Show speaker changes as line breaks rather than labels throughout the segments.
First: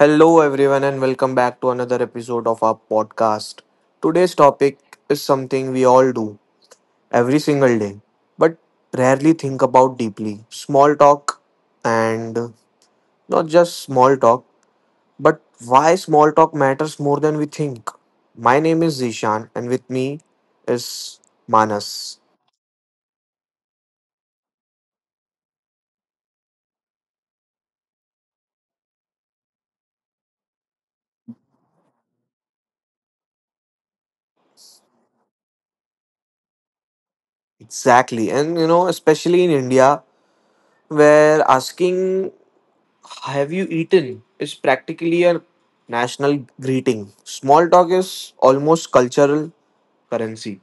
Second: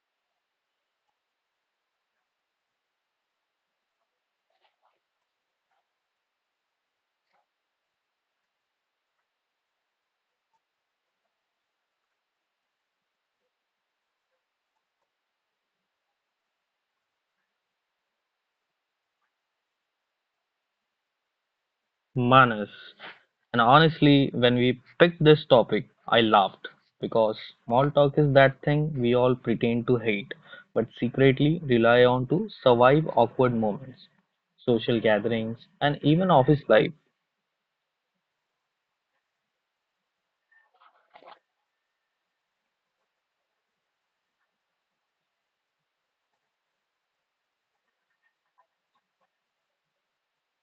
Hello, everyone, and welcome back to another episode of our podcast. Today's topic is something we all do every single day, but rarely think about deeply. Small talk, and not just small talk, but why small talk matters more than we think. My name is Zishan, and with me is Manas.
Manners. And honestly, when we picked this topic, I laughed because small talk is that thing we all pretend to hate but secretly rely on to survive awkward moments, social gatherings, and even office life.
Exactly, and you know, especially in India, where asking "Have you eaten?" is practically a national greeting. Small talk is almost cultural currency.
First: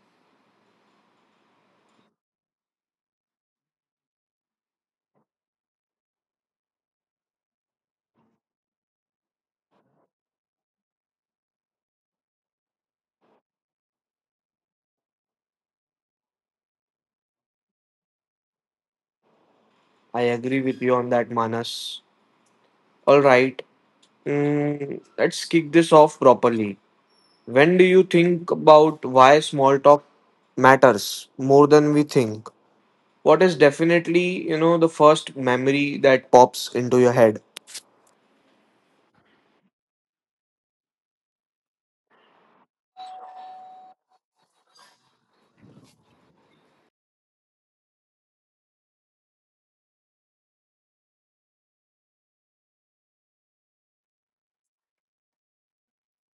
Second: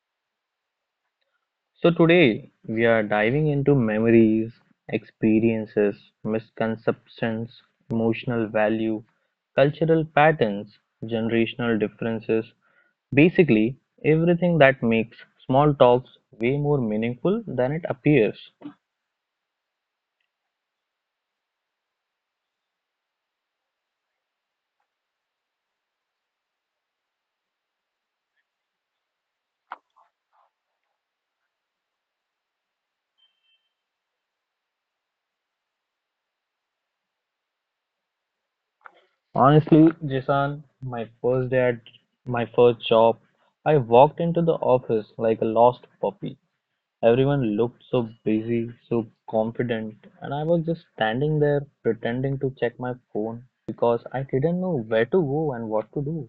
So today we are diving into memories, experiences, misconceptions, emotional value, cultural patterns, generational differences, basically everything that makes small talks way more meaningful than it appears.
I agree with you on that, Manas. All right, let's kick this off properly. When do you think about why small talk matters more than we think? What is definitely, you know, the first memory that pops into your head?
Honestly, Jason, my first day at my first job, I walked into the office like a lost puppy. Everyone looked so busy, so confident, and I was just standing there pretending to check my phone because I didn't know where to go and what to do.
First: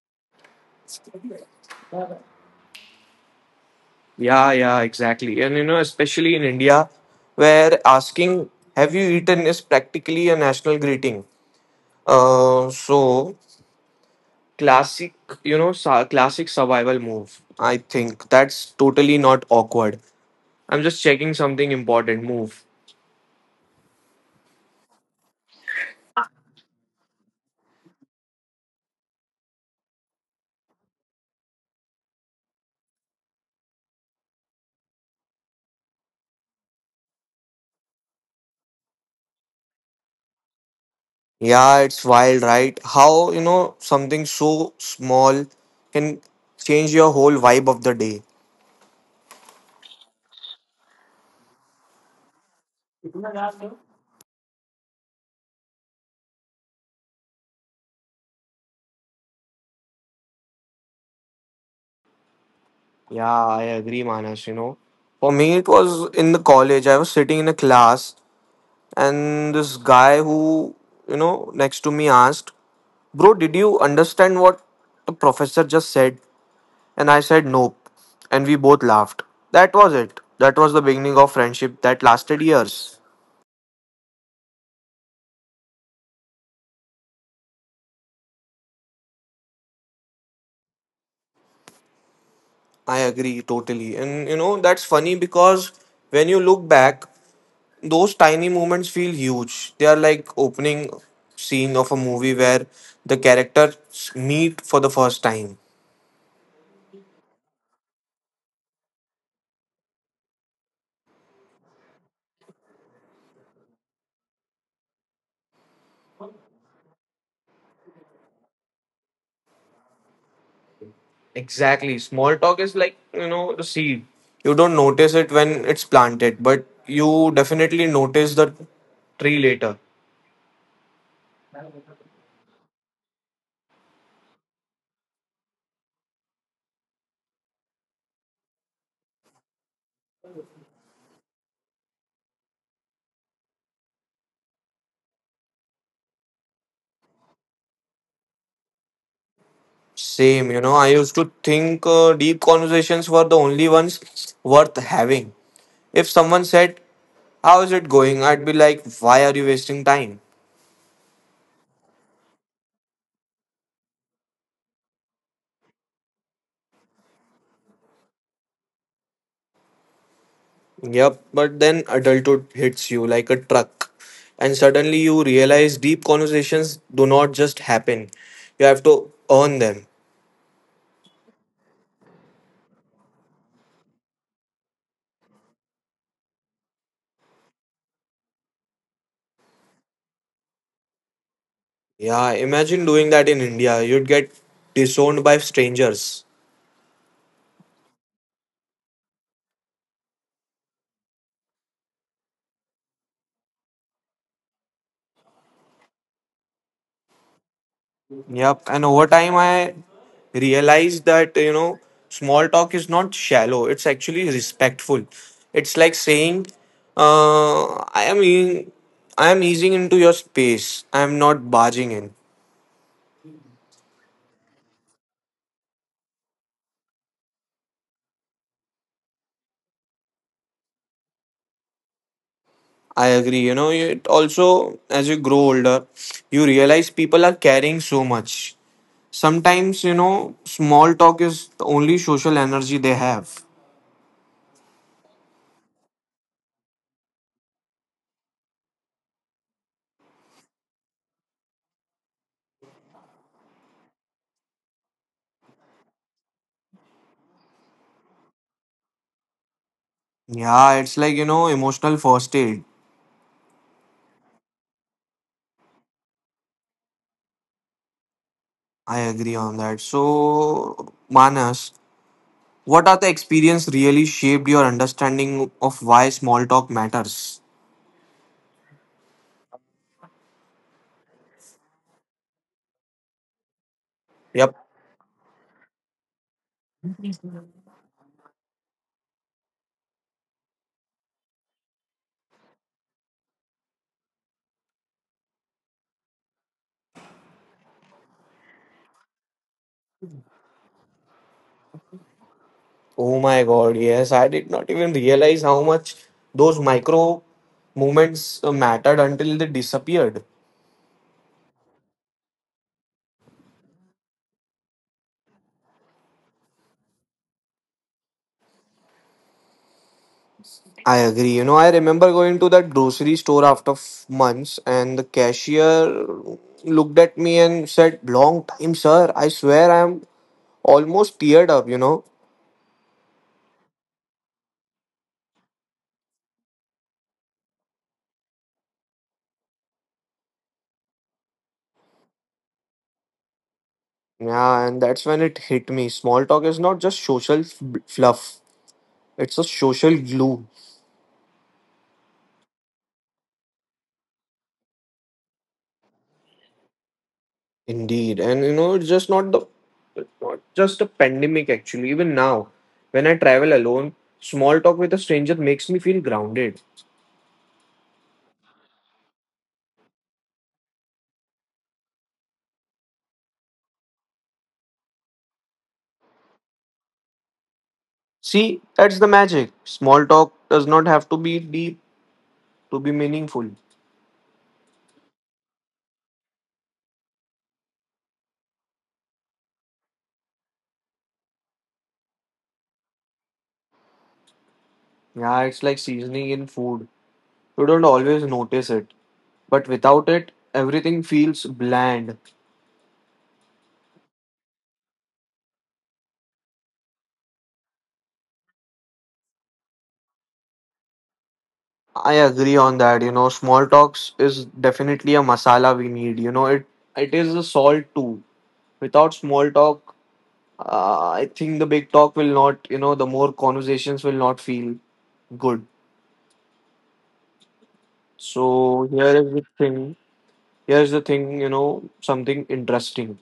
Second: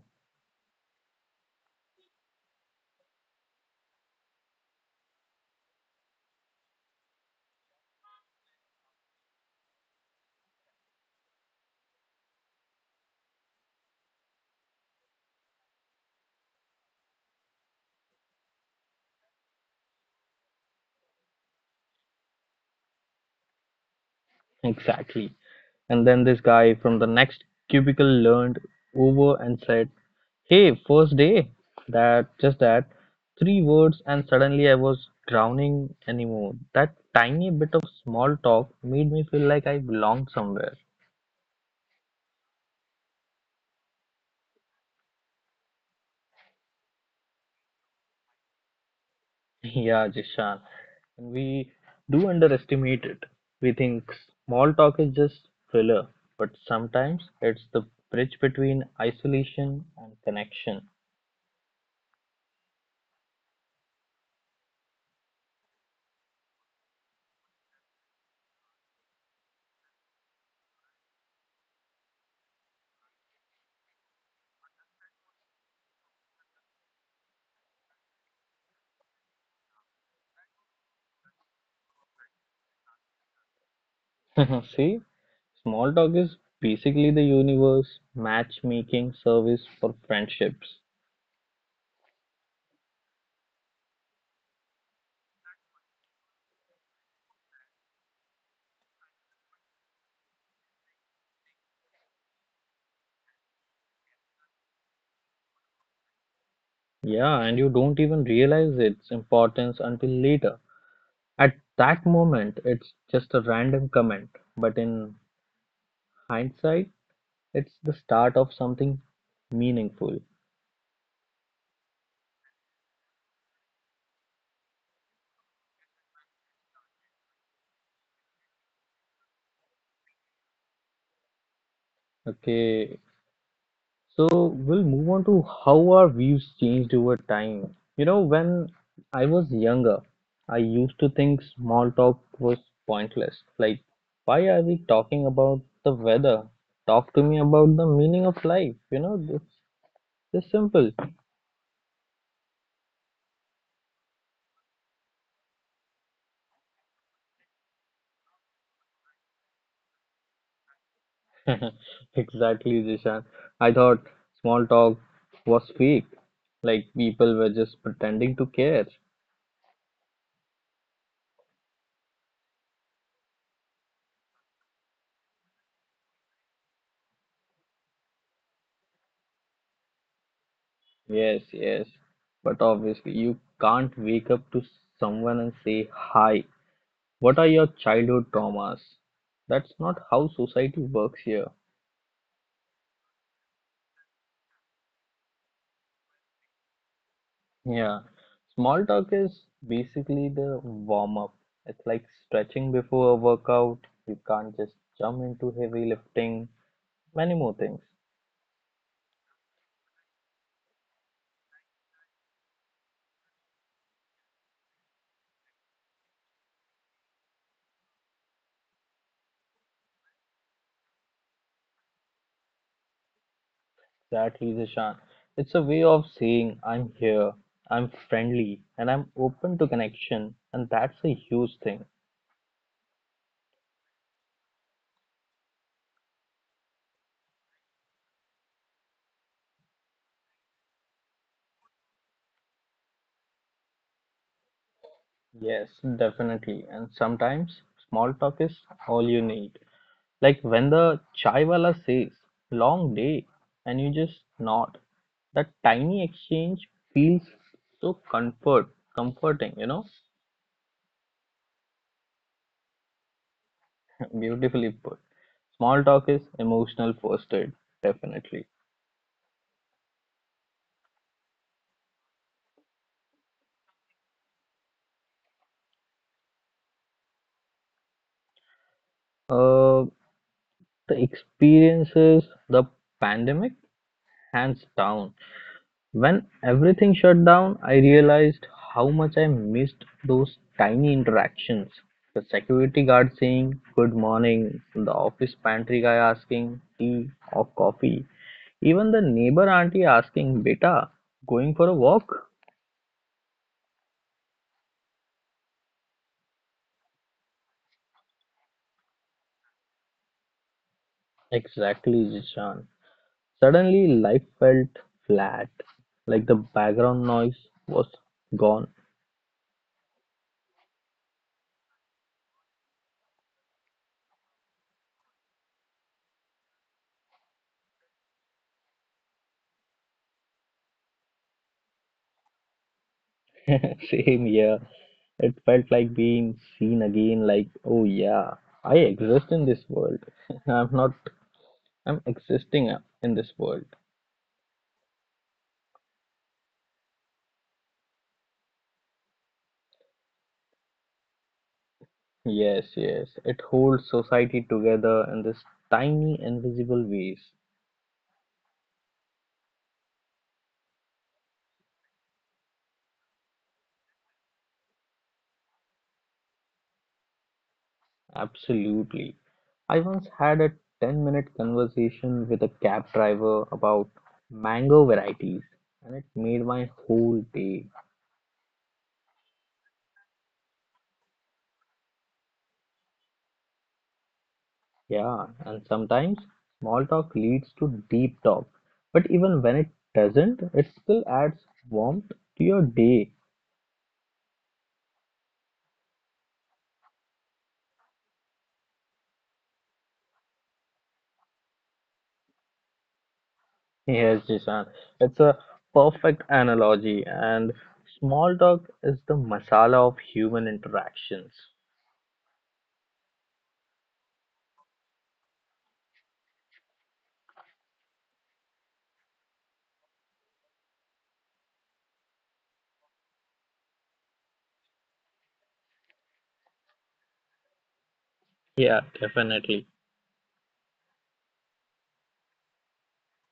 Yeah, yeah, exactly. And you know, especially in India, where asking, have you eaten is practically a national greeting. So classic, you know, classic survival move. I think that's totally not awkward. I'm just checking something important. Move.
Exactly. And then this guy from the next cubicle leaned over and said, "Hey, first day." That just that three words, and suddenly I was drowning anymore. That tiny bit of small talk made me feel like I belonged somewhere.
Yeah, it's wild, right? How, you know, something so small can change your whole vibe of the day.
Yeah, Jishan. And we do underestimate it. We think small talk is just filler, but sometimes it's the bridge between isolation and connection.
Yeah, I agree, Manas, you know. For me, it was in the college. I was sitting in a class and this guy who, you know, next to me asked, bro, did you understand what the professor just said? And I said, nope. And we both laughed. That was it. That was the beginning of friendship that lasted years.
See, small talk is basically the universe matchmaking service for friendships.
I agree totally, and you know, that's funny because when you look back, those tiny moments feel huge. They are like opening scene of a movie where the characters meet for the first time.
Yeah, and you don't even realize its importance until later. At that moment, it's just a random comment, but in hindsight, it's the start of something meaningful.
Exactly. Small talk is like, you know, the seed. You don't notice it when it's planted, but you definitely notice the tree later.
Okay, so we'll move on to how our views changed over time. You know, when I was younger, I used to think small talk was pointless. Like, why are we talking about the weather? Talk to me about the meaning of life. You know, it's just
Same, you know,
simple.
I used to think deep conversations were the only ones worth having. If someone said, "How is it going?" I'd be like, "Why are you wasting time?"
Exactly, Jishan. I thought small talk was fake. Like, people were just pretending to care.
Yep, but then adulthood hits you like a truck, and suddenly you realize deep conversations do not just happen, you have to earn them.
Yes, yes. But obviously, you can't wake up to someone and say, "Hi, what are your childhood traumas?" That's not how society works here.
Yeah, imagine doing that in India. You'd get disowned by strangers.
Yeah. Small talk is basically the warm up. It's like stretching before a workout. You can't just jump into heavy lifting. Many more things.
Yep. And over time, I realized that, you know, small talk is not shallow, it's actually respectful. It's like saying, uh, I am eating. I am easing into your space. I am not barging in.
Exactly, Zishan. It's a way of saying, I'm here, I'm friendly, and I'm open to connection. And that's a huge thing.
I agree. You know, it also, as you grow older, you realize people are carrying so much. Sometimes, you know, small talk is the only social energy they have.
Yes, definitely. And sometimes small talk is all you need. Like when the chaiwala says, "long day," and you just nod. That tiny exchange feels so comfort, comforting,
Yeah, it's like, you know, emotional first aid.
Beautifully put. Small talk is emotional first aid, definitely.
I agree on that. So, Manas, what are the experience really shaped your understanding of why small talk matters?
Uh, the experiences, the pandemic,
Yep.
hands down. When everything shut down, I realized how much I missed those tiny interactions. The security guard saying good morning, the office pantry guy asking tea or coffee, even the neighbor auntie asking beta, going for a walk?
Oh my God, yes. I did not even realize how much those micro moments mattered until they disappeared.
Exactly, Jishan. Suddenly life felt flat, like the background noise was gone.
I agree. You know, I remember going to that grocery store after months, and the cashier looked at me and said, "Long time, sir." I swear I'm almost teared up, you know.
Same here. It felt like being seen again, like, oh yeah, I exist in this world. I'm not, I'm existing in this world.
Yeah, and that's when it hit me. Small talk is not just social fluff, it's a social glue.
Yes, yes, it holds society together in this tiny, invisible ways.
Indeed. And you know, it's not just a pandemic actually. Even now, when I travel alone, small talk with a stranger makes me feel grounded.
Absolutely. I once had a 10-minute minute conversation with a cab driver about mango varieties, and it made my whole day.
See, that's the magic. Small talk does not have to be deep to be meaningful.
Yeah, and sometimes small talk leads to deep talk. But even when it doesn't, it still adds warmth to your day.
Yeah, it's like seasoning in food. You don't always notice it, but without it, everything feels bland.
Yes, Jishan, it's a perfect analogy, and small talk is the masala of human interactions.
I agree on that. You know, small talks is definitely a masala we need. You know, it is a salt too. Without small talk, I think the big talk will not. You know, the more conversations will not feel good.
Yeah,
So here is the
definitely.
thing. Here's the thing. You know, something interesting.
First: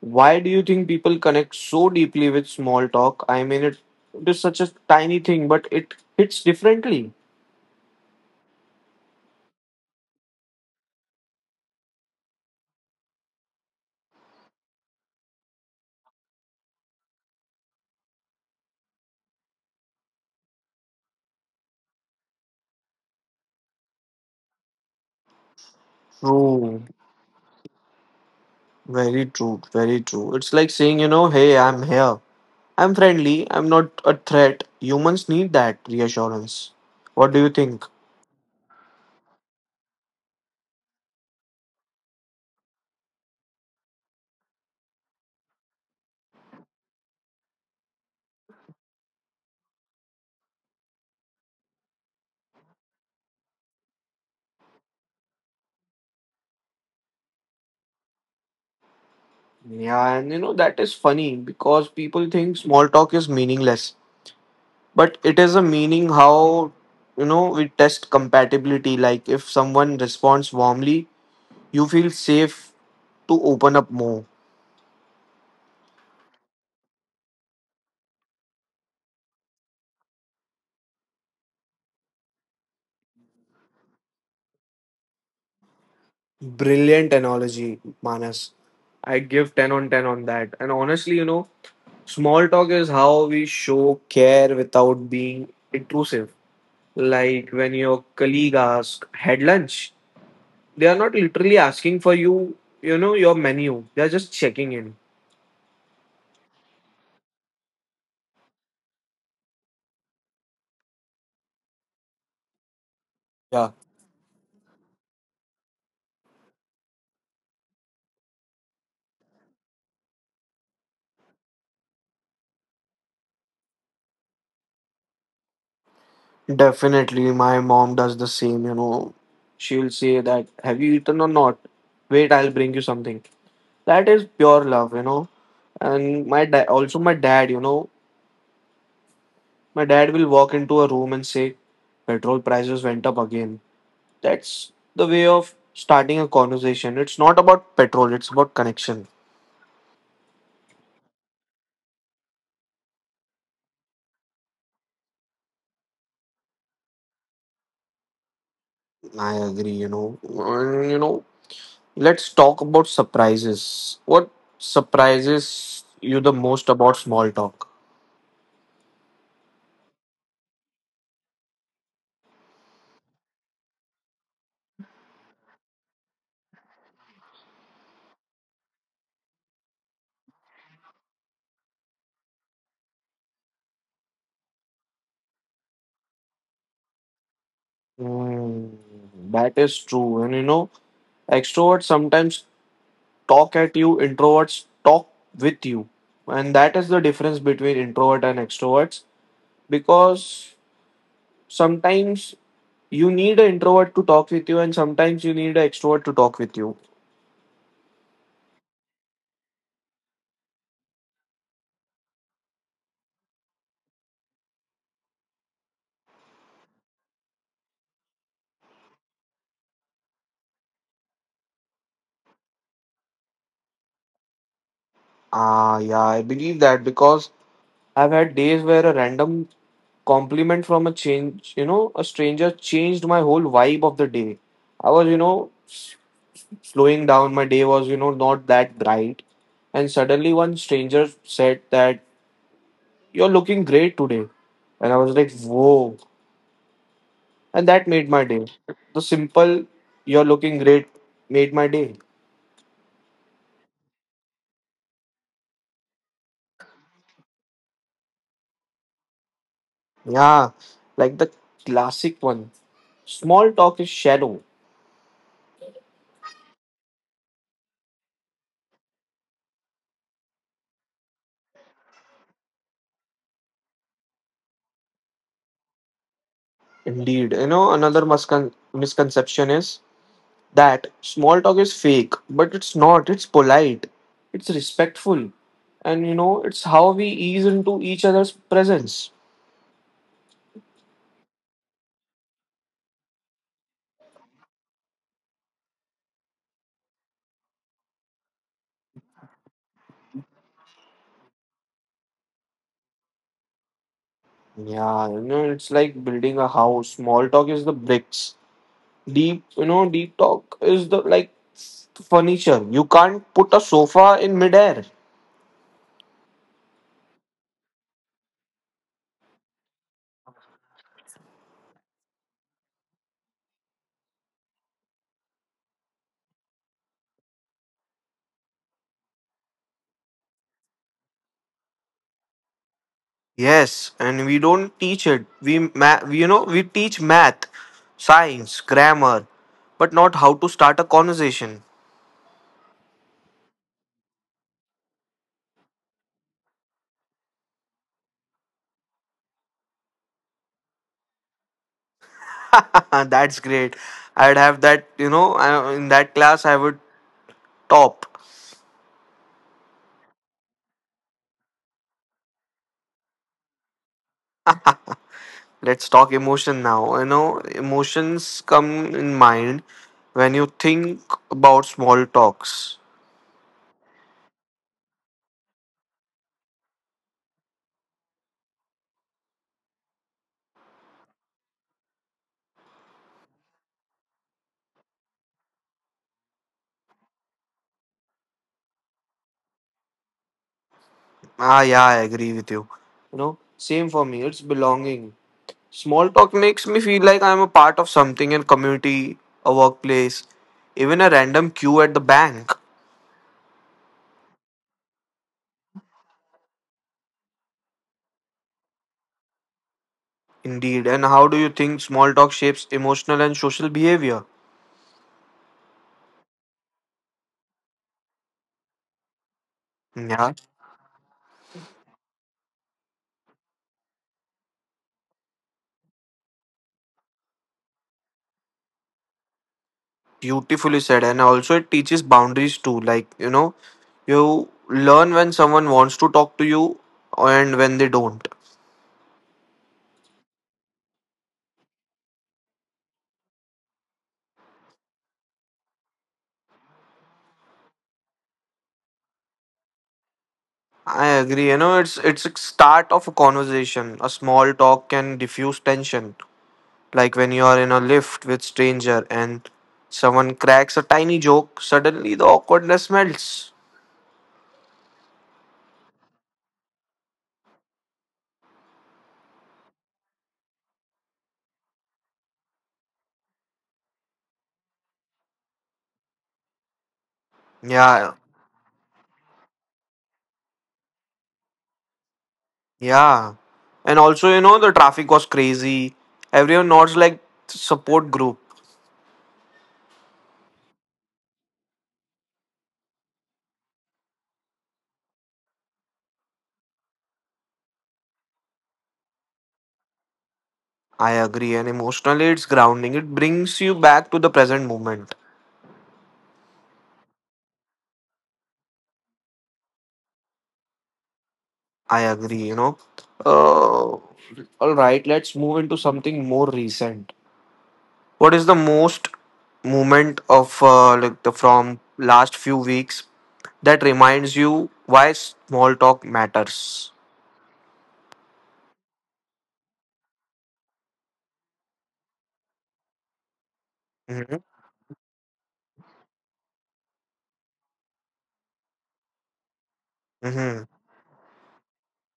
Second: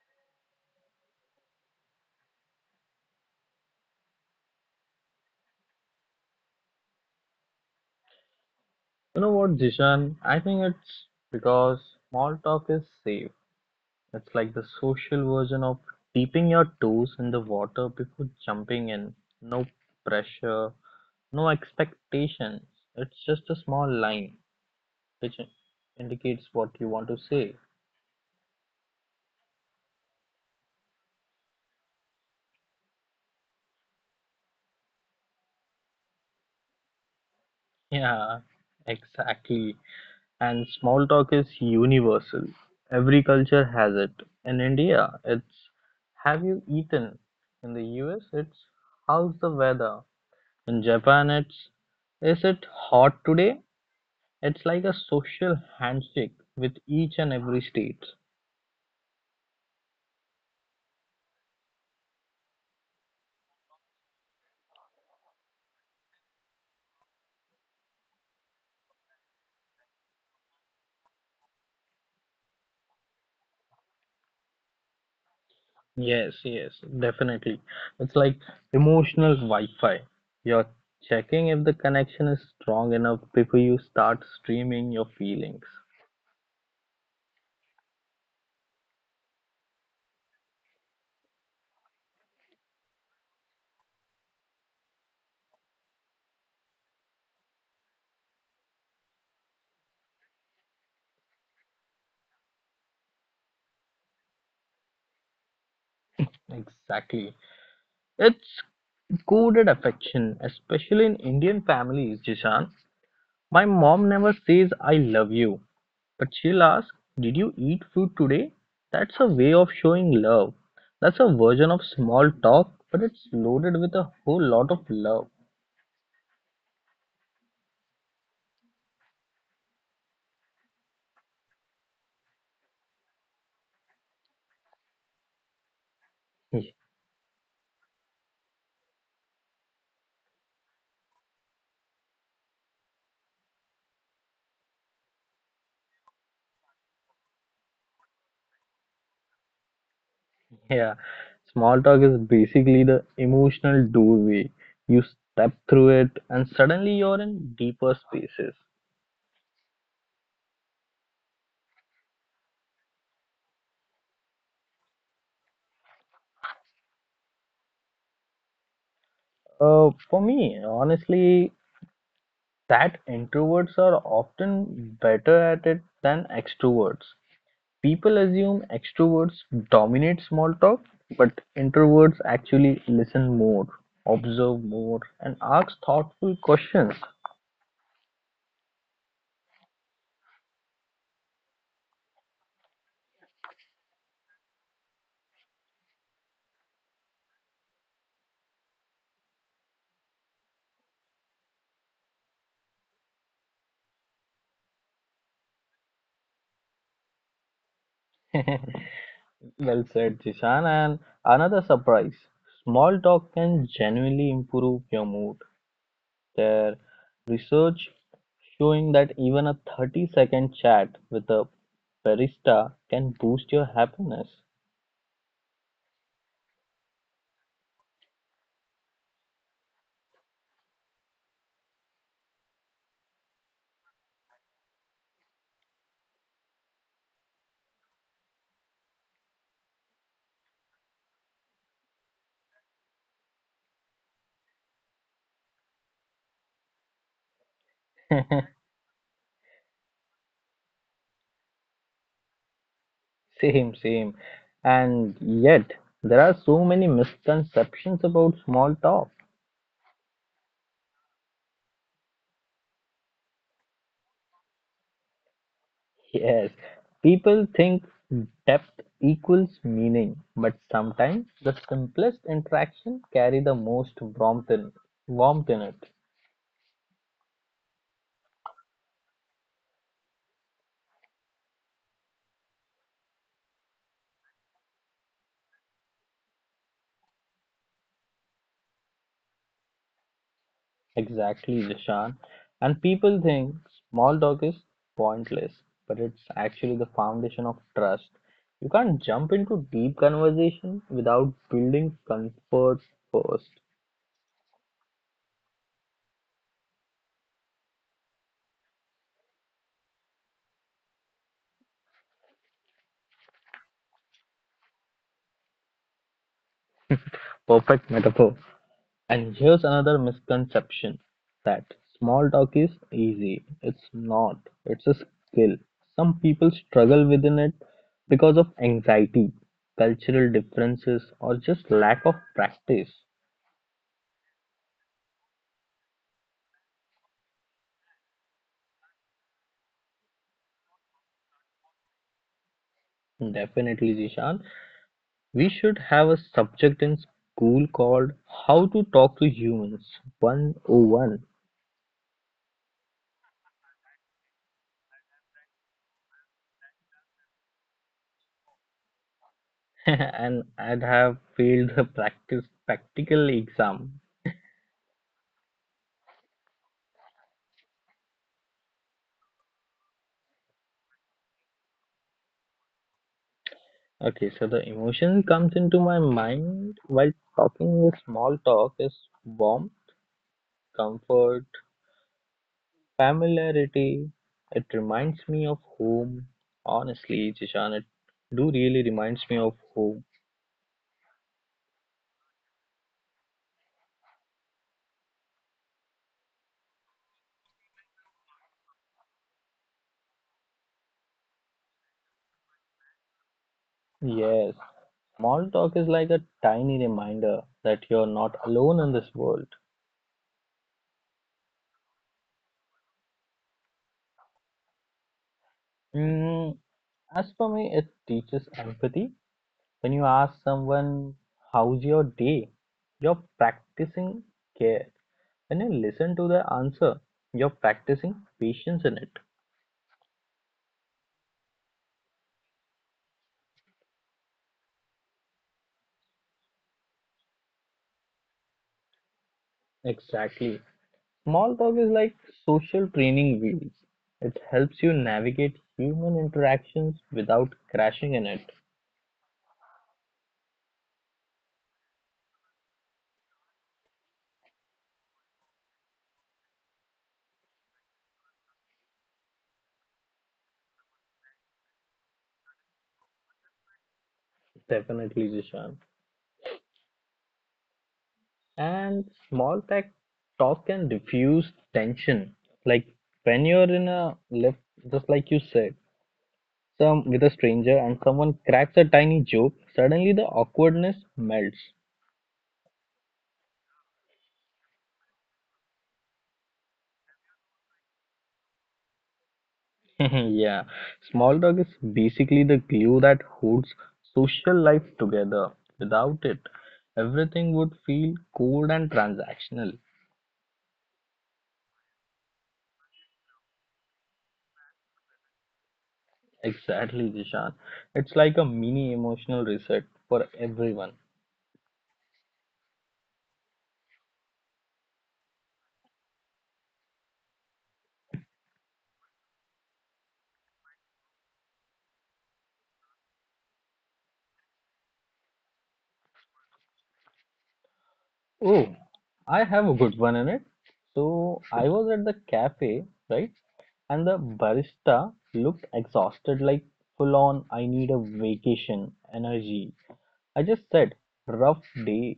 Why do you think people connect so deeply with small talk? I mean, it is such a tiny thing, but it hits differently.
You know what, Jishan? I think it's because small talk is safe. It's like the social version of dipping your toes in the water before jumping in. No pressure, no expectations. It's just a small line which indicates what
True.
you want to say.
Very true. Very true. It's like saying, you know, hey, I'm here, I'm friendly, I'm not a threat. Humans need that reassurance. What do you think?
Yeah, exactly. And small talk is universal. Every culture has it. In India, it's have you eaten? In the US, it's how's the weather? In Japan, it's is it hot today? It's like a social handshake with each and every state.
Yeah, and you know, that is funny because people think small talk is meaningless, but it is a meaning how, you know, we test compatibility. Like, if someone responds warmly, you feel safe to open up more.
Yes, yes, definitely. It's like emotional Wi-Fi. You're checking if the connection is strong enough before you start streaming your feelings.
Brilliant analogy, Manas. I give 10 on 10 on that. And honestly, you know, small talk is how we show care without being intrusive. Like when your colleague asks, "had lunch?" They are not literally asking for you, you know, your menu. They are just checking in.
Exactly. It's coded affection, especially in Indian families, Jishan. My
Yeah,
mom never says I love you, but she'll ask, "Did you eat food today?" That's a way of showing love. That's a version of small talk, but it's loaded with a whole lot of love.
definitely. My mom does the same, you know. She will say that, "have you eaten or not? Wait, I'll bring you something." That is pure love, you know. And my dad, also my dad, you know, my dad will walk into a room and say, "petrol prices went up again." That's the way of starting a conversation. It's not about petrol, it's about connection.
Yeah, small talk is basically the emotional doorway. You step through it, and suddenly you're in deeper spaces.
I agree, you know. And, you know, let's talk about surprises. What surprises you the most about small talk?
For me, honestly, that introverts are often better at it than extroverts. People assume extroverts dominate small talk, but introverts actually listen more, observe more, and ask thoughtful questions.
Hmm, that is true. And you know, extroverts sometimes talk at you, introverts talk with you. And that is the difference between introvert and extroverts because sometimes you need an introvert to talk with you and sometimes you need an extrovert to talk with you.
Well said, Jishan. And another surprise small talk can genuinely improve your mood. There, research showing that even a 30-second chat with a barista can boost your happiness.
Ah, yeah, I believe that because I've had days where a random compliment from a stranger changed my whole vibe of the day. I was, you know, slowing down. My day was, you know, not that bright. And suddenly one stranger said that, "you're looking great today." And I was like, whoa. And that made my day. The simple "you're looking great" made my day.
Same, same. And yet, there are so many misconceptions about small talk.
Yeah. Like the classic one. Small talk is shallow.
Yes, people think depth equals meaning, but sometimes the simplest interaction carry the most warmth in, warmth in it.
Indeed. You know, another misconception is that small talk is fake, but it's not. It's polite, it's respectful, and you know, it's how we ease into each other's presence.
Exactly, Jashan. And people think small talk is pointless, but it's actually the foundation of trust. You can't jump into deep conversation without building comfort first.
Yeah, you know, it's like building a house. Small talk is the bricks. Deep talk is the like furniture. You can't put a sofa in midair.
Perfect metaphor. And here's another misconception that small talk is easy. It's not. It's a skill. Some people struggle within it because of anxiety, cultural differences, or just lack of practice.
Yes, and we don't teach it. We, ma- we you know, we teach math, science, grammar, but not how to start a conversation.
Definitely, Zishan. We should have a subject in school called How to Talk to Humans 101.
That's great. I'd have that, you know, in that class, I would top.
And I'd have failed the practice practical exam.
Let's talk emotion now. You know, emotions come in mind when you think about small talks.
Okay, so the emotion comes into my mind while talking with small talk is warmth, comfort, familiarity. It reminds me of home. Honestly, Jishan, it do really reminds me of home.
Ah, yeah, I agree with you. You know, same for me. It's belonging. Small talk makes me feel like I'm a part of something in community, a workplace, even a random queue at the bank.
Yes, small talk is like a tiny reminder that you're not alone in this world.
Indeed. And how do you think small talk shapes emotional and social behavior?
Mm, as for me, it teaches empathy. When you
Yeah.
ask someone, how's your day? You're practicing care. When you listen to the answer, you're practicing patience in it.
Beautifully said. And also, it teaches boundaries too. Like, you know, you learn when someone wants to talk to you and when they don't.
Exactly. Small talk is like social training wheels. It helps you navigate human interactions without crashing in it.
I agree. You know, it's a start of a conversation. A small talk can diffuse tension. Like when you are in a lift with stranger and someone cracks a tiny joke, suddenly the awkwardness melts.
Definitely, Jishan. And small talk can diffuse tension. Like when you're in a lift, just like you said, some with a stranger and
Yeah,
someone cracks a tiny joke, suddenly the awkwardness melts.
yeah. And also, you know, the traffic was crazy. Everyone nods like support group.
Yeah, small dog is basically the glue that holds social life together. Without it, everything would feel cold and transactional.
I agree. And emotionally, it's grounding. It brings you back to the present moment.
Exactly, Jishan. It's like a mini emotional reset for everyone.
I agree, you know. Uh, all right, let's move into something more recent. What is the most moment of like the from last few weeks that reminds you why small talk matters?
Oh, I have a good one in it. So I was at the cafe, right? And the
Hmm.
barista looked exhausted, like full on, I need a vacation energy. I just
Hmm.
said, "rough day."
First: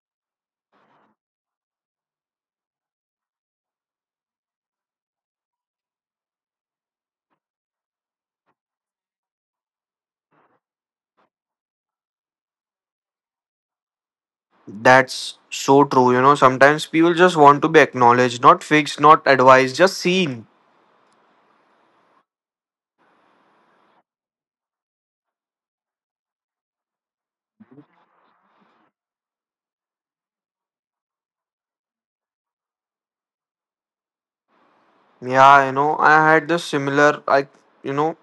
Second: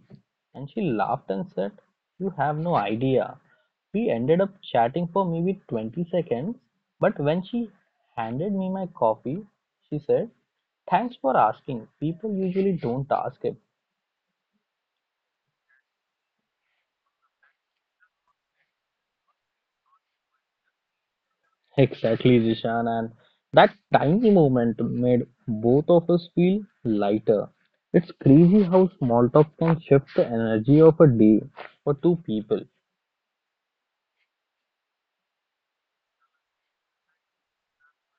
And she laughed and said, "You have no idea." We ended up chatting for maybe 20 seconds, but when she handed me my coffee, she said, "Thanks for asking. People usually don't ask it."
That's so true. You know, sometimes people just want to be acknowledged, not fixed, not advised, just seen.
Exactly, Zishan. And that tiny moment made both of us feel lighter. It's crazy how small talk can shift the energy of a day for two people.
Yeah, you know, I had this similar, you know,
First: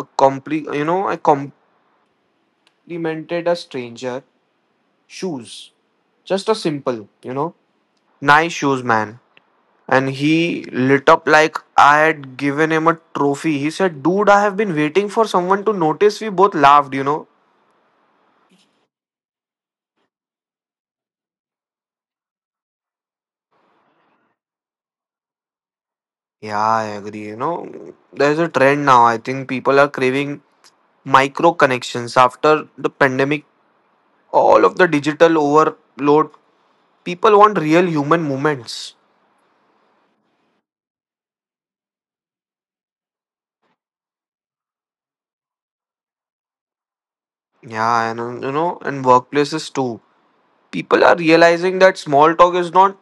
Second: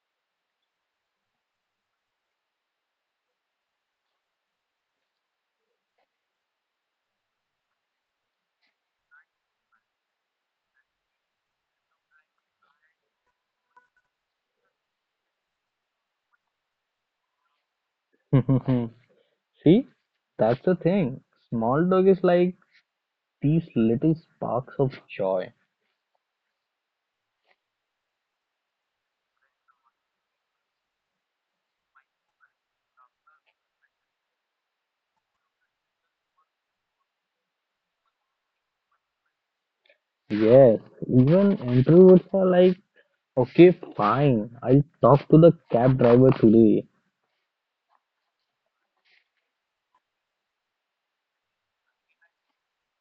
a compli- you know, I complimented a stranger. Shoes. Just a simple, you know, nice shoes, man. And he lit up like I had given him a trophy. He said, "Dude, I have been waiting for someone to notice." We both laughed, you know.
See, that's the thing. Small dog is like these little sparks of joy.
Yeah, I agree. You know, there's a trend now. I think people are craving micro connections after the pandemic, all of the digital overload. People want real human moments.
Yes, even introverts are like, okay, fine, I'll talk to the cab driver today.
Yeah, and you know, and workplaces too. People are realizing that small talk is not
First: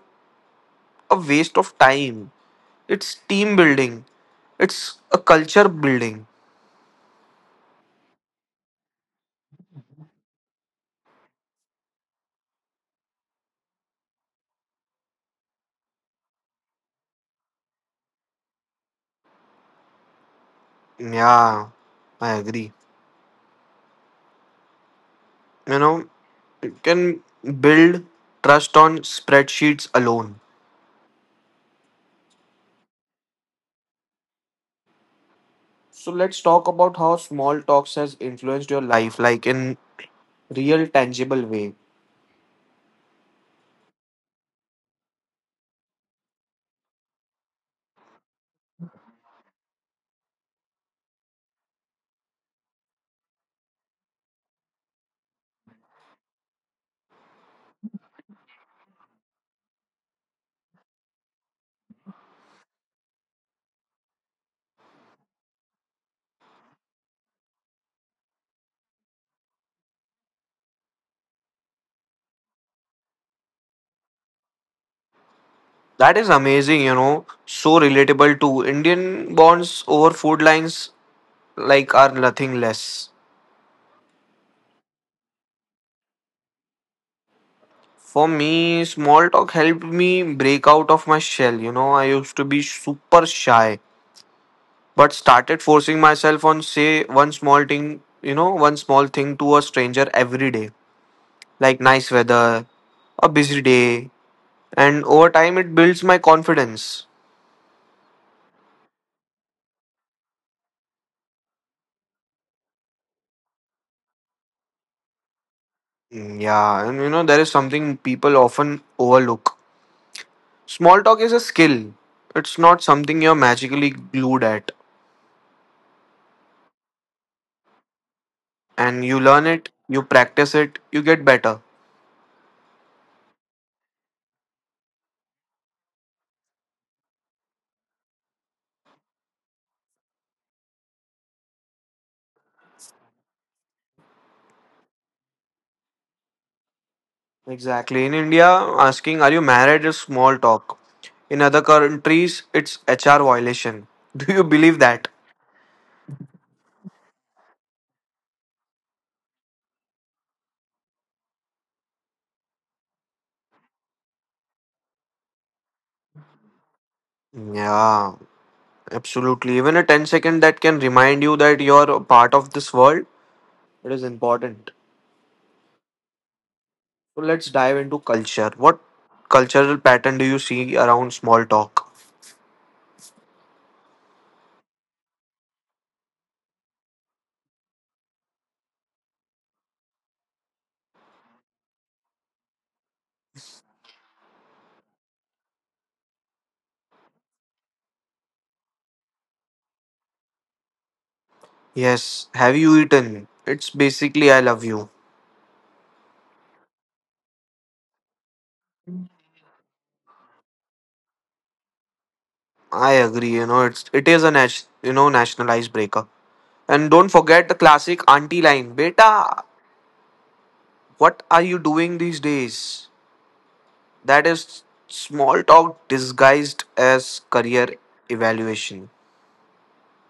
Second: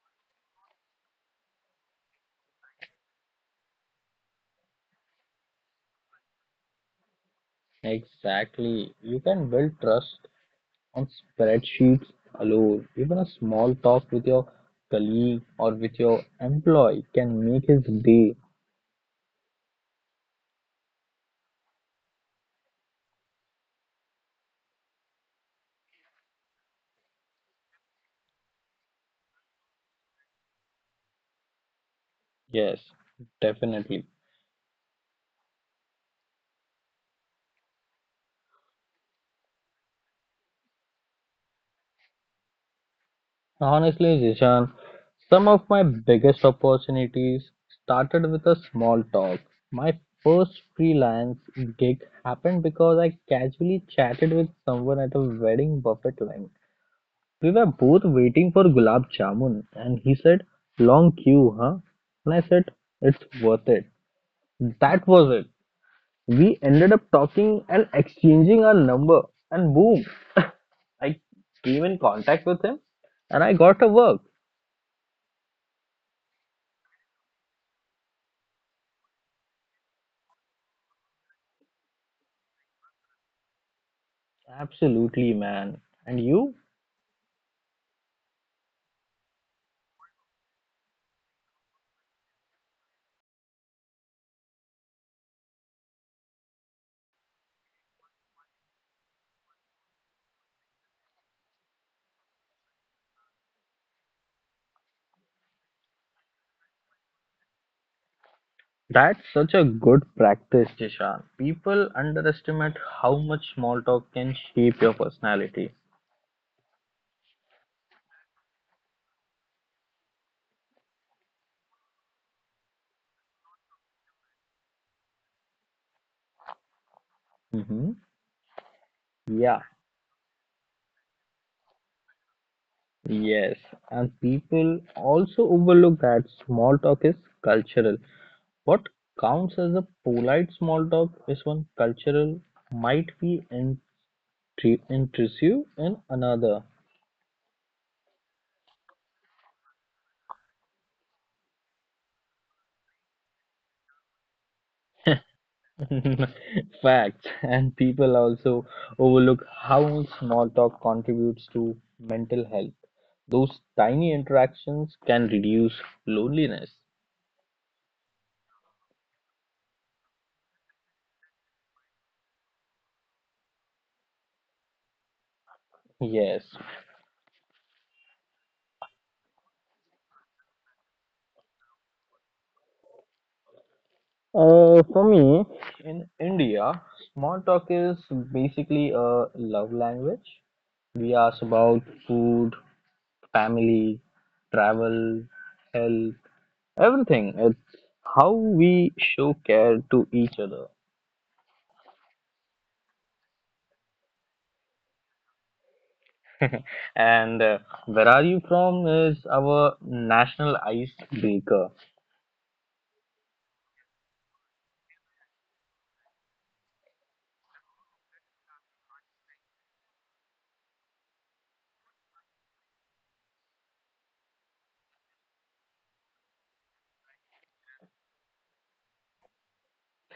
a waste of time. It's team building. It's a culture building.
Exactly. You can build trust on spreadsheets alone. Even a small talk with your colleague or with your employee can make his day.
Yeah, I agree. You know, you can build trust on spreadsheets alone.
Yes, definitely.
So let's talk about how small talks has influenced your life, like in real tangible way.
Honestly, Jishan, some of my biggest opportunities started with a small talk. My first freelance gig happened because I casually chatted with someone at a wedding buffet line. We were both waiting for gulab jamun, and he said, "Long queue, huh?" And I said, "It's worth it." That was it. We ended up talking and exchanging our number, and boom, I came in contact with him and I got a work.
That is amazing, you know. So relatable too. Indian bonds over food lines like are nothing less.
Absolutely, man. And you?
For me, small talk helped me break out of my shell. You know, I used to be super shy, but started forcing myself on say one small thing to a stranger every day, like nice weather, a busy day, and over time it builds my confidence.
That's such a good practice, Jishan. People underestimate how much small talk can shape your personality.
Yeah, and you know, there is something people often overlook. Small talk is a skill. It's not something you're magically glued at.
Hmm.
And you learn
Yeah,
it, you practice it, you get better.
yes. And people also overlook that small talk is cultural. What counts as a polite small talk is one cultural might be intrusive in another.
Exactly. In India, asking "Are you married?" is small talk. In other countries, it's HR violation. Do you believe that?
Facts. And people also overlook how small talk contributes to mental health. Those tiny interactions can reduce loneliness.
Yeah, absolutely. Even a 10 second that can remind you that you're a part of this world, it is important.
Yes.
So let's dive into culture. What cultural pattern do you see around small talk?
For me, in India, small talk is basically a love language. We ask about food, family, travel, health, everything. It's how we show care to each other.
Yes, have you eaten? It's basically I love you.
And where are you from is our national icebreaker.
I agree, it is a nationalized breakup. And don't forget the classic auntie line, beta. What are you doing these days? That is small talk disguised as career evaluation.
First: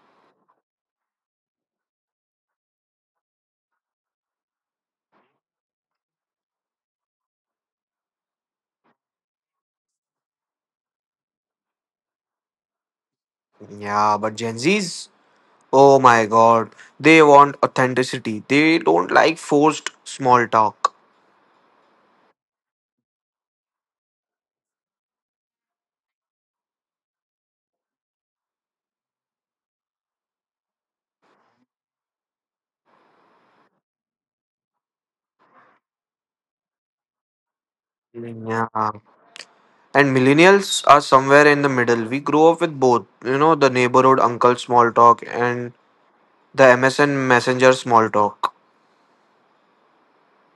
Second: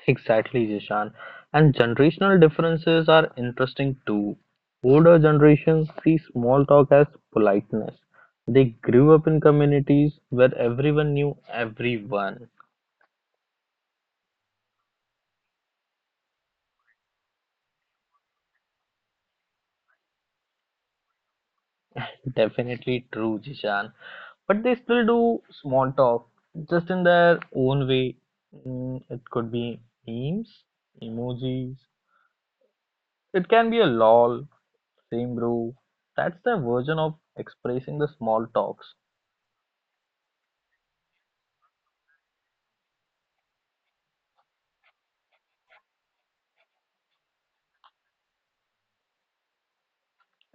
Exactly, Jishan. And generational differences are interesting too. Older generations see small talk as politeness. They grew up in communities where everyone knew everyone.
Yeah, but Gen Zs, oh my god, they want authenticity. They don't like forced small talk.
Definitely true, Jishan. But they still do small talk, just in their own way. It could be memes, emojis, it can be a lol, same, bro. That's the version of expressing the small
Yeah.
talks.
And millennials are somewhere in the middle. We grow up with both, the neighborhood uncle small talk and the MSN messenger small talk.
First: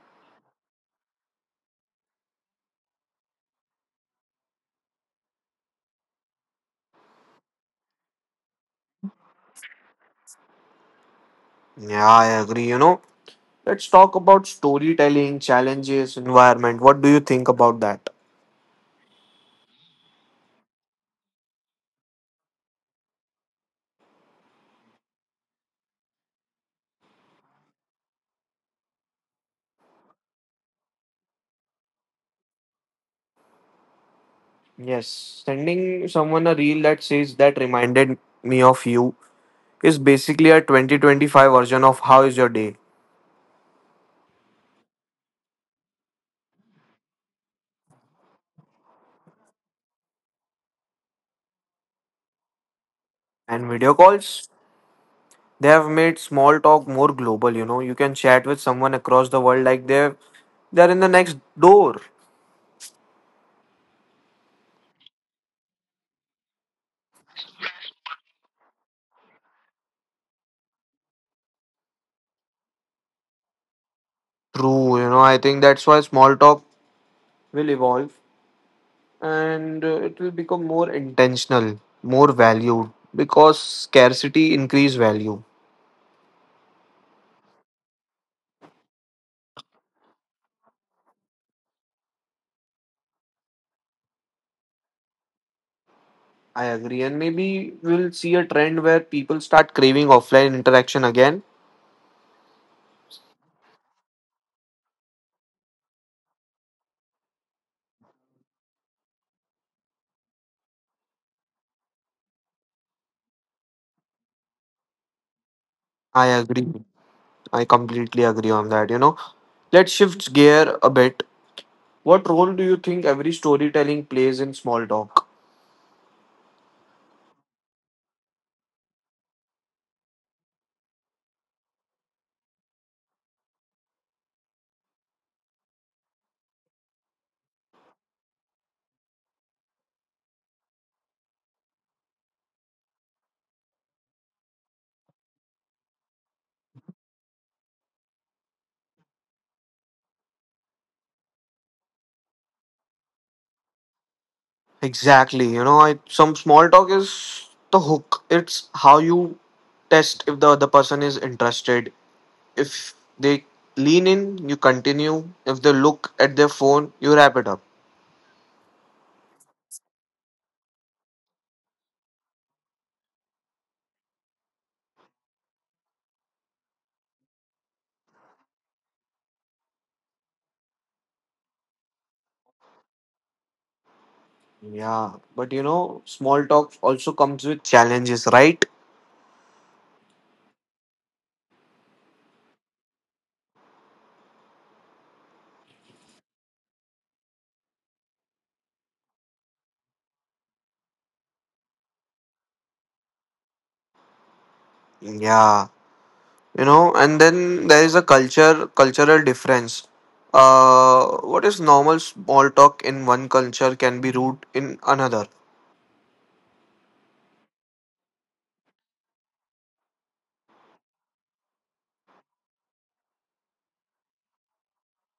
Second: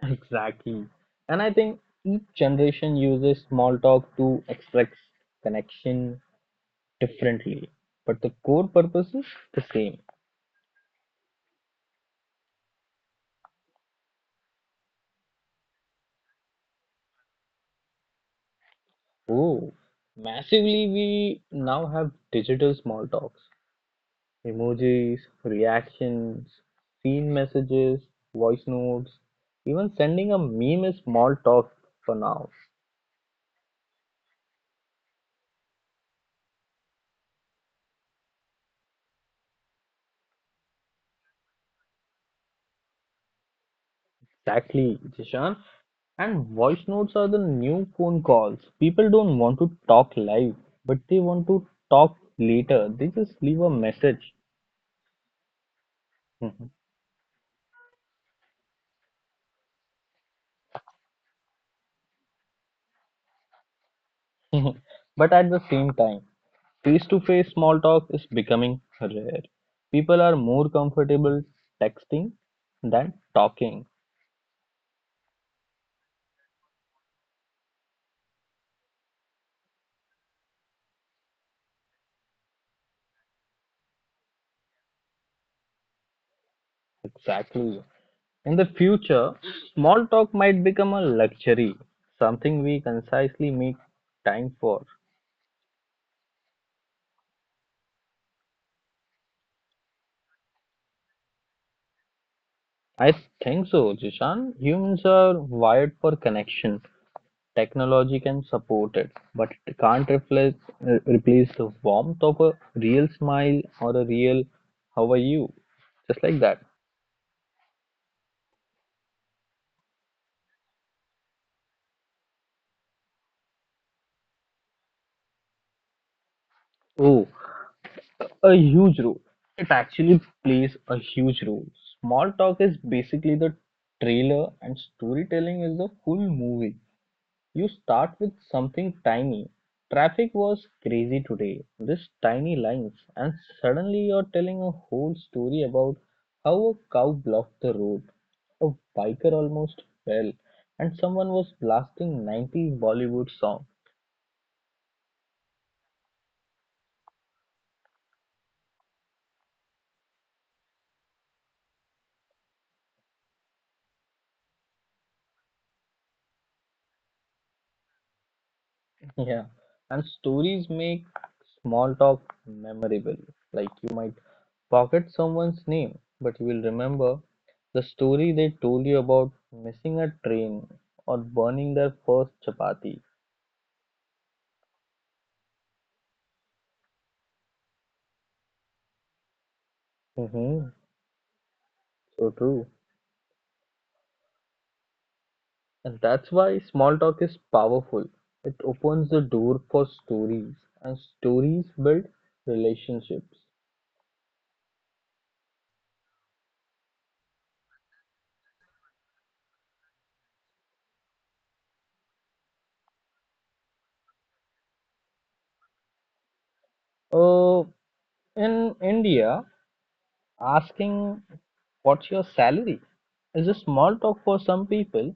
Exactly. And I think each generation uses small talk to express connection differently, but the core purpose is the same.
Yeah, I agree. Let's talk about storytelling, challenges, environment. What do you think about that?
Oh, massively, we now have digital small talks, emojis, reactions, scene messages, voice notes, even sending a meme is small talk for now.
Yes, sending someone a reel that says that reminded me of you is basically a 2025 version of how is your day.
Exactly, Jishan. And voice notes are the new phone calls. People don't want to talk live, but they want to talk later. They just leave a
And video
message.
calls, they have made small
Mhm.
talk more global, you know. You can chat with someone across the world like they're in the next door.
But at the same time, face to face small talk is becoming rare. People are more comfortable texting than talking.
True, I think that's why small talk will evolve. And it will become more intentional, more valued because scarcity increase value.
Exactly. In the future, small talk might become a luxury, something we concisely make time for.
I agree, and maybe we'll see a trend where people start craving offline interaction again.
I think so, Jishan. Humans are wired for connection. Technology can support it, but it can't reflect, replace the warmth of a real smile or a real "how are you?" Just
I
like that.
agree. I completely agree on that. Let's shift gear a bit. What role do you think every storytelling plays in small talk?
Oh, a huge role. It actually plays a huge role. Small talk is basically the trailer, and storytelling is the full movie. You start with something tiny. Traffic was crazy today, this tiny lines, and suddenly you're telling a whole story about how a cow blocked the road, a biker almost fell, and someone was blasting 90s Bollywood song.
Exactly. Some small talk is the hook. It's how you test if the other person is interested. If they lean in, you continue. If they look at their phone, you wrap it up.
Yeah, and stories make small talk memorable. Like you might forget someone's name, but you will remember the story they told you about missing a train or burning their first chapati.
Yeah, but small talk also comes with challenges, right?
Mm-hmm. So true. And that's why small talk is powerful. It opens the door for stories, and stories build relationships.
Yeah, and then there is a culture cultural difference. What is normal small talk in one culture can be rude in another.
Uh, in India, asking what's your salary is a small talk for some people,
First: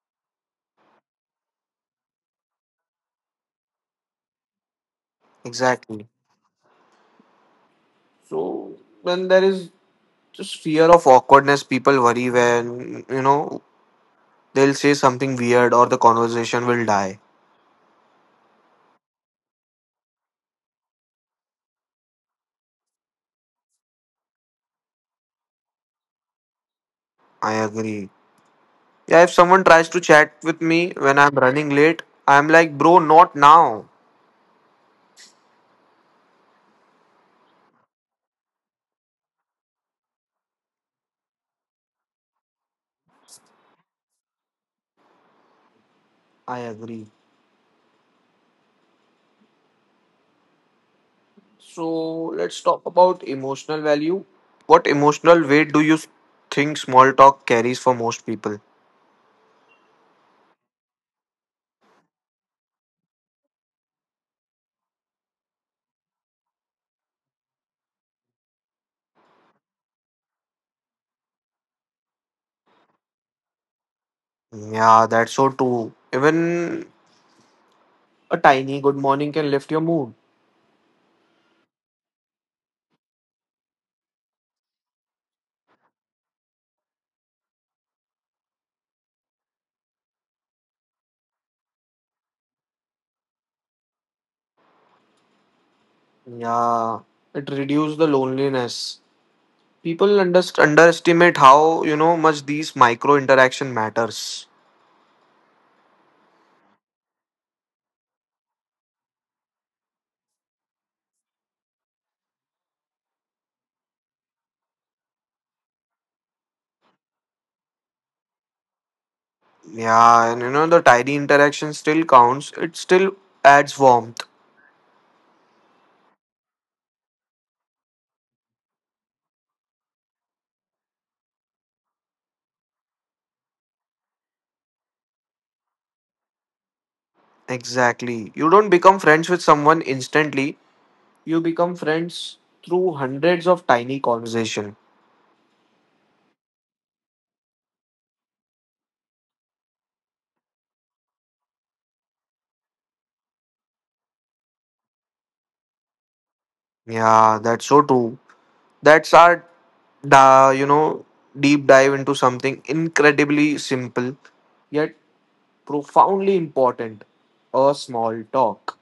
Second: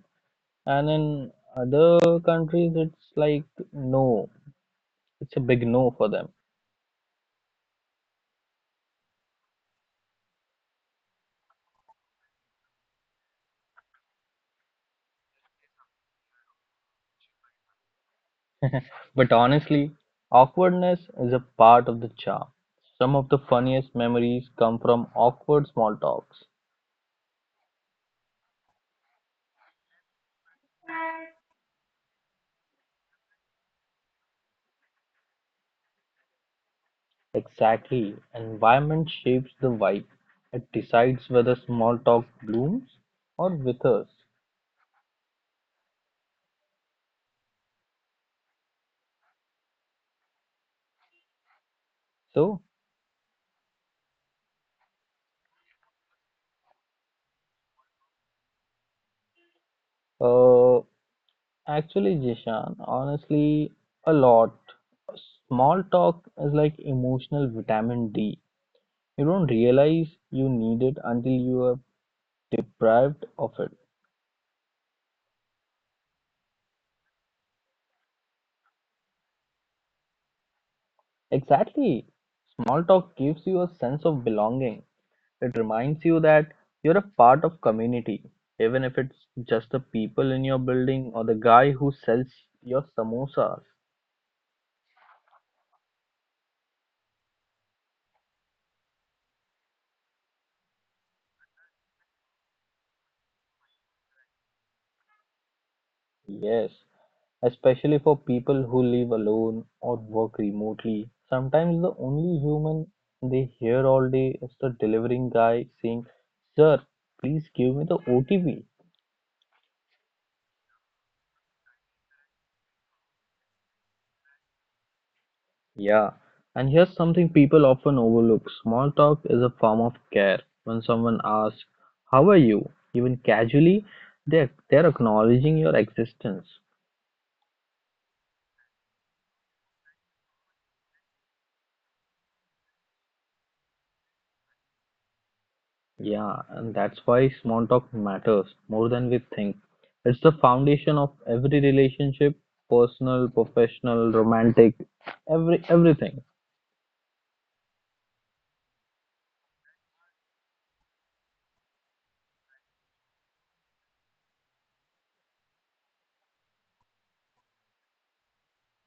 and in other countries, it's like no, it's a big no for
Exactly.
them.
So then there is just fear of awkwardness. People worry when they'll say something weird or the conversation will die.
But honestly, awkwardness is a part of the charm. Some of the funniest memories come from awkward small talks.
I agree. Yeah, if someone tries to chat with me when I'm running late, I'm like, bro, not now.
Exactly. Environment shapes the vibe. It decides whether small talk blooms or withers.
I agree. So
So,
let's talk about emotional value. What emotional weight do you think small talk carries for most people?
uh, Actually, Jishan, honestly, a lot. Small talk is like emotional vitamin D. You don't realize you need it until you are deprived of it.
Yeah, that's so true. Even a tiny good morning can lift your mood.
Exactly. Small talk gives you a sense of belonging. It reminds you that you're a part of community, even if it's just the people in your building or the guy who sells your samosas.
Yeah, it reduces the loneliness. People underestimate how much these micro interaction matters.
Yes. Especially for people who live alone or work remotely, sometimes the only human they hear all day is the delivering guy saying, "Sir, please give me the OTP."
Yeah, and the tiny interaction still counts. It still adds warmth.
Yeah, and here's something people often overlook small talk is a form of care. When someone asks, how are you? Even casually, they're acknowledging your existence.
Exactly. You don't become friends with someone instantly. You become friends through hundreds of tiny conversation.
Yeah, and that's why small talk matters more than we think. It's the foundation of every relationship, personal, professional, romantic, every everything.
Yeah, that's so true. That's our, da, you know, deep dive into something incredibly simple yet profoundly important. A small talk.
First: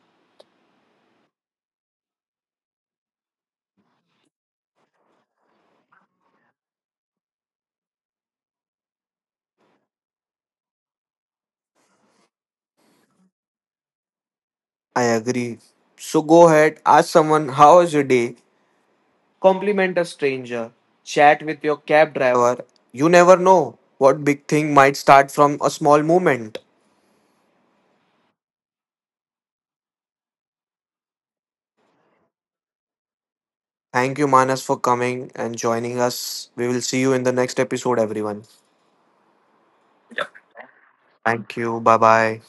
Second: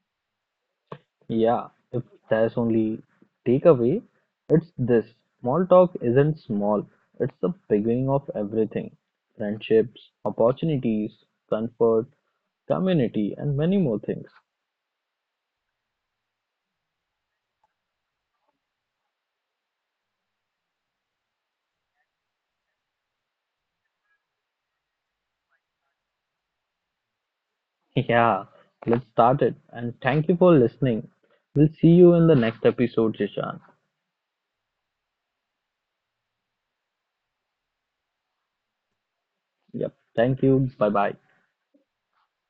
Yeah, if there's only takeaway, it's this. Small talk isn't small. It's the beginning of everything. Friendships, opportunities, comfort, community, and many more things.
I agree. So go ahead, ask someone, how was your day? Compliment a stranger, chat with your cab driver. You never know what big thing might start from a small moment.
Yeah, let's start it. And thank you for listening. We'll see you in the next episode, Jishan.
Thank you, Manas, for coming and joining us. We will see you in the next episode, everyone.
Yep. Thank you. Bye bye.
Thank you. Bye bye.